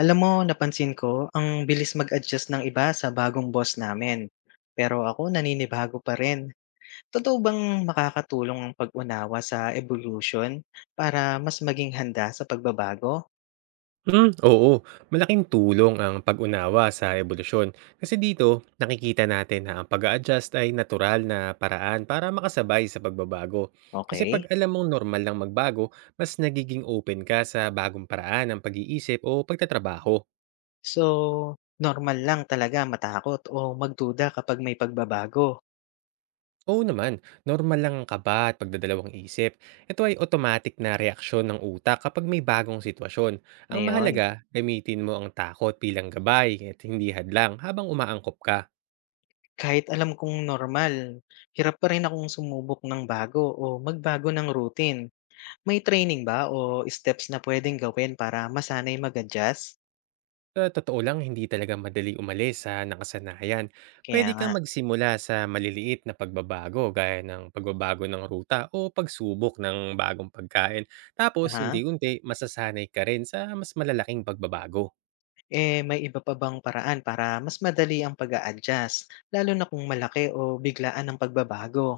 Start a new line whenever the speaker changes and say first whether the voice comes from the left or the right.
left: Alam mo, napansin ko, ang bilis mag-adjust ng iba sa bagong boss namin. Pero ako naninibago pa rin. Totoo bang makakatulong ang pag-unawa sa evolution para mas maging handa sa pagbabago?
right: Hmm, oo. Malaking tulong ang pag-unawa sa ebolusyon. Kasi dito, nakikita natin na ang pag-a-adjust ay natural na paraan para makasabay sa pagbabago. Kasi pag
left: Okay.
right: alam mong normal lang magbago, mas nagiging open ka sa bagong paraan ng pag-iisip o pagtatrabaho.
left: So, normal lang talaga matakot o magduda kapag may pagbabago.
right: Oo naman, normal lang ang kaba at pagdadalawang isip. Ito ay automatic na reaksyon ng utak kapag may bagong sitwasyon. Ang
left: Ngayon,
right: mahalaga, gamitin mo ang takot bilang gabay at hindi hadlang habang umaangkop ka.
left: kahit alam kong normal, hirap pa rin akong sumubok ng bago o magbago ng routine. May training ba o steps na pwedeng gawin para masanay mag-adjust?
right: Sa totoo lang, hindi talaga madali umalis sa nakasanayan.
left: Kaya
right: Pwede
left: nga.
right: kang magsimula sa maliliit na pagbabago gaya ng pagbabago ng ruta o pagsubok ng bagong pagkain. Tapos,
left: Aha.
right: unti-unti, masasanay ka rin sa mas malalaking pagbabago.
left: Eh, may iba pa bang paraan para mas madali ang pag-a-adjust, lalo na kung malaki o biglaan ang pagbabago?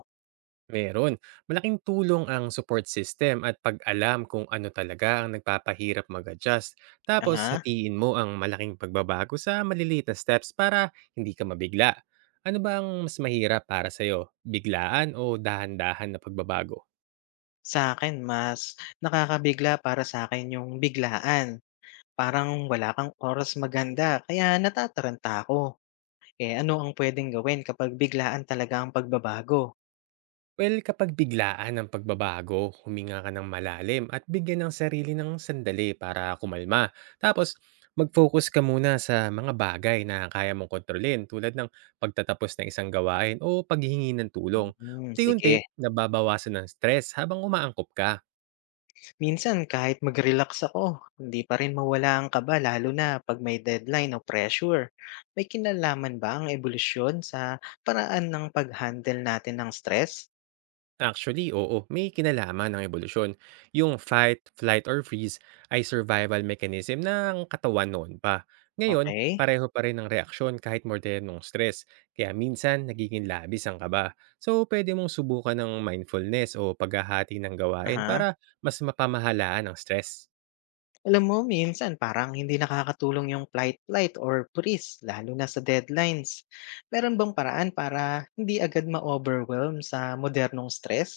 right: Meron. Malaking tulong ang support system at pag-alam kung ano talaga ang nagpapahirap mag-adjust. Tapos,
left: Aha.
right: hatiin mo ang malaking pagbabago sa maliliit na steps para hindi ka mabigla. Ano ba ang mas mahirap para sa'yo? Biglaan o dahan-dahan na pagbabago?
left: Sa akin, mas nakakabigla para sa akin yung biglaan. Parang wala kang oras maganda, kaya natataranta ako. Eh, ano ang pwedeng gawin kapag biglaan talaga ang pagbabago?
right: Well, kapag biglaan ang pagbabago, huminga ka ng malalim at bigyan ng sarili ng sandali para kumalma. Tapos, mag-focus ka muna sa mga bagay na kaya mong kontrolin tulad ng pagtatapos ng isang gawain o paghihingi ng tulong.
left: Hmm,
right: Unti-unti,
left: sige.
right: nababawasan ng stress habang umaangkop ka.
left: Minsan kahit mag-relax ako, hindi pa rin mawala ang kaba lalo na 'pag may deadline o pressure. May kinalaman ba ang ebolusyon sa paraan ng pag-handle natin ng stress?
right: Actually, oo, may kinalaman ng evolusyon. Yung fight, flight, or freeze ay survival mechanism ng katawan noon pa. Ngayon,
left: Okay.
right: pareho pa rin ang reaksyon kahit modernong stress, kaya minsan nagiging labis ang kaba. So, pwede mong subukan ng mindfulness o paghahati ng gawain
left: Aha.
right: para mas mapamahalaan ang stress.
left: Alam mo minsan parang hindi nakakatulong yung flight flight or freeze lalo na sa deadlines. Meron bang paraan para hindi agad ma-overwhelm sa modernong stress?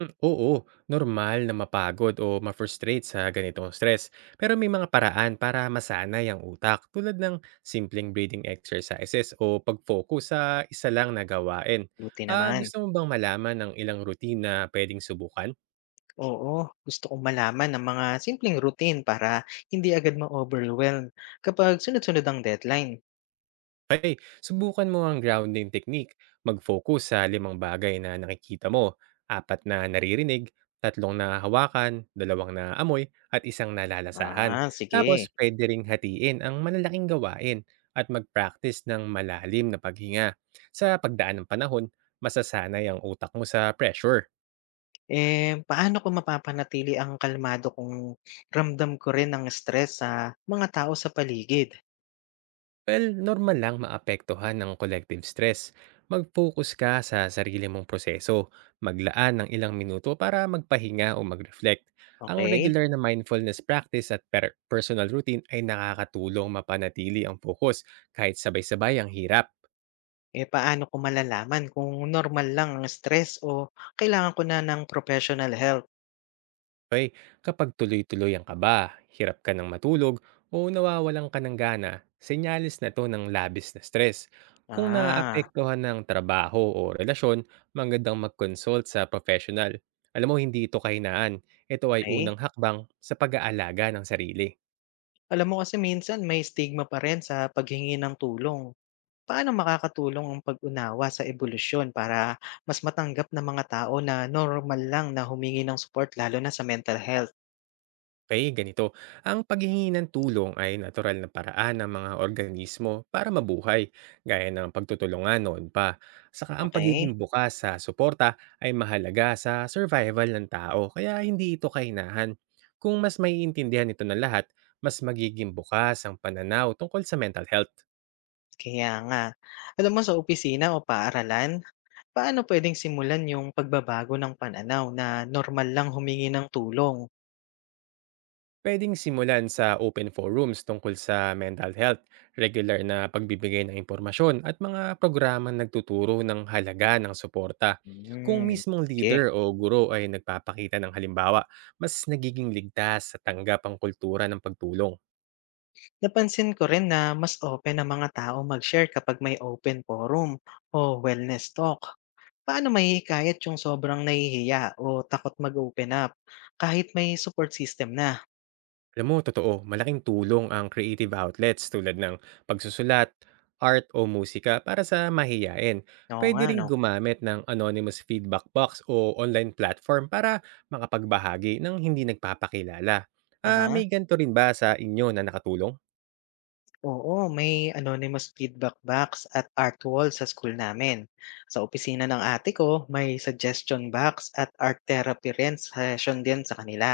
right: Oo, normal na mapagod o ma-frustrate sa ganitong stress. Pero may mga paraan para masanay ang utak tulad ng simpleng breathing exercises o pag-focus sa isa lang na gawain.
left: Buti
right: Ah,
left: naman.
right: gusto mo bang malaman ng ilang routine na pwedeng subukan?
left: Oo, gusto kong malaman ng mga simpleng routine para hindi agad ma-overwhelm kapag sunod-sunod ang deadline.
right: Ay, subukan mo ang grounding technique. Mag-focus sa 5 bagay na nakikita mo, 4 na naririnig, 3 na hawakan, 2 na amoy, at isang nalalasahan.
left: Ah, sige.
right: Tapos, pwede ring hatiin ang malalaking gawain at mag-practice ng malalim na paghinga. Sa pagdaan ng panahon, masasanay ang utak mo sa pressure.
left: Eh, paano ko mapapanatili ang kalmado kung ramdam ko rin ang stress sa mga tao sa paligid?
right: Well, normal lang maapektuhan ng collective stress. Mag-focus ka sa sarili mong proseso, maglaan ng ilang minuto para magpahinga o mag-reflect. Ang
left: Okay?
right: regular na mindfulness practice at personal routine ay nakakatulong mapanatili ang focus kahit sabay-sabay ang hirap.
left: Eh, paano ko malalaman kung normal lang ang stress o kailangan ko na ng professional help?
right: Okay, kapag tuloy-tuloy ang kaba, hirap ka ng matulog, o nawawalan ka ng gana, senyales na to ng labis na stress. Kung
left: Ah,
right: naapektuhan ng trabaho o relasyon, magandang mag-consult sa professional. Alam mo, hindi ito kahinaan. Ito ay
left: okay.
right: unang hakbang sa pag-aalaga ng sarili.
left: Alam mo kasi minsan may stigma pa rin sa paghingi ng tulong. Paano makakatulong ang pag-unawa sa ebolusyon para mas matanggap ng mga tao na normal lang na humingi ng support lalo na sa mental health?
right: Okay, ganito. Ang paghihingi ng tulong ay natural na paraan ng mga organismo para mabuhay, gaya ng pagtutulungan noon pa. Saka ang
left: Okay.
right: pagiging bukas sa suporta ay mahalaga sa survival ng tao, kaya hindi ito kainahan. Kung mas maiintindihan ito ng lahat, mas magiging bukas ang pananaw tungkol sa mental health.
left: Kaya nga. Alam mo sa opisina o paaralan, paano pwedeng simulan yung pagbabago ng pananaw na normal lang humingi ng tulong?
right: Pwedeng simulan sa open forums tungkol sa mental health, regular na pagbibigay ng impormasyon at mga programa nagtuturo ng halaga ng suporta. Kung
left: Hmm,
right: mismong leader
left: sige.
right: o guro ay nagpapakita ng halimbawa, mas nagiging ligtas sa tanggap ang kultura ng pagtulong.
left: Napansin ko rin na mas open ang mga tao mag-share kapag may open forum o wellness talk. Paano mahihikayat yung sobrang nahihiya o takot mag-open up kahit may support system na?
right: Alam mo, totoo, malaking tulong ang creative outlets tulad ng pagsusulat, art o musika para sa mahiyain.
left: Oo
right: Pwede
left: nga,
right: ring
left: no?
right: gumamit ng anonymous feedback box o online platform para makapagbahagi ng hindi nagpapakilala. Ah,
left: Aha.
right: may ganito rin ba sa inyo na nakatulong?
left: Oo, may anonymous feedback box at art wall sa school namin. Sa opisina ng ate ko, may suggestion box at art therapy rin session din sa kanila.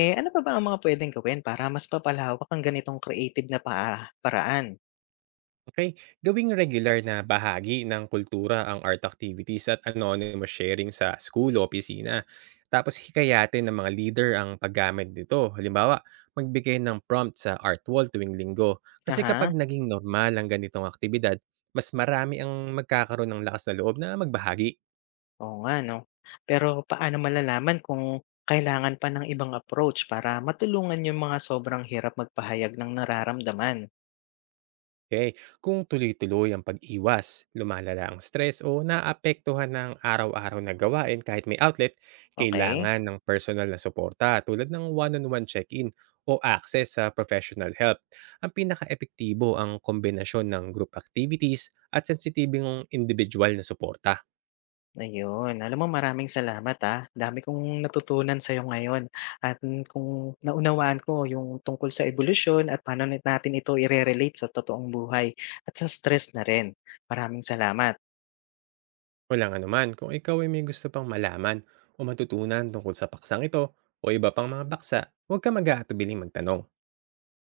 left: Eh, ano pa ba ang mga pwedeng gawin para mas papalawak ang ganitong creative na paraan?
right: Okay, gawing regular na bahagi ng kultura ang art activities at anonymous sharing sa school o opisina. Tapos hikayatin ng mga leader ang paggamit nito. Halimbawa, magbigay ng prompt sa art wall tuwing linggo. Kasi kapag
left: Aha.
right: naging normal ang ganitong aktibidad, mas marami ang magkakaroon ng lakas na loob na magbahagi.
left: Oo nga 'no. Pero paano malalaman kung kailangan pa ng ibang approach para matulungan yung mga sobrang hirap magpahayag ng nararamdaman?
right: Okay, kung tuloy-tuloy ang pag-iwas, lumalala ang stress o naapektuhan ng araw-araw na gawain kahit may outlet,
left: Okay.
right: kailangan ng personal na suporta tulad ng one-on-one check-in o access sa professional help. Ang pinaka-epektibo ang kombinasyon ng group activities at sensitibong individual na suporta.
left: Ayun. Alam mo maraming salamat, ah. Dami kong natutunan sa'yo ngayon at kung naunawaan ko yung tungkol sa ebolusyon at paano natin ito ire-relate sa totoong buhay at sa stress na rin. Maraming salamat.
right: Walang anuman, kung ikaw ay may gusto pang malaman o matutunan tungkol sa paksang ito o iba pang mga baksa, huwag ka mag-aatubiling magtanong.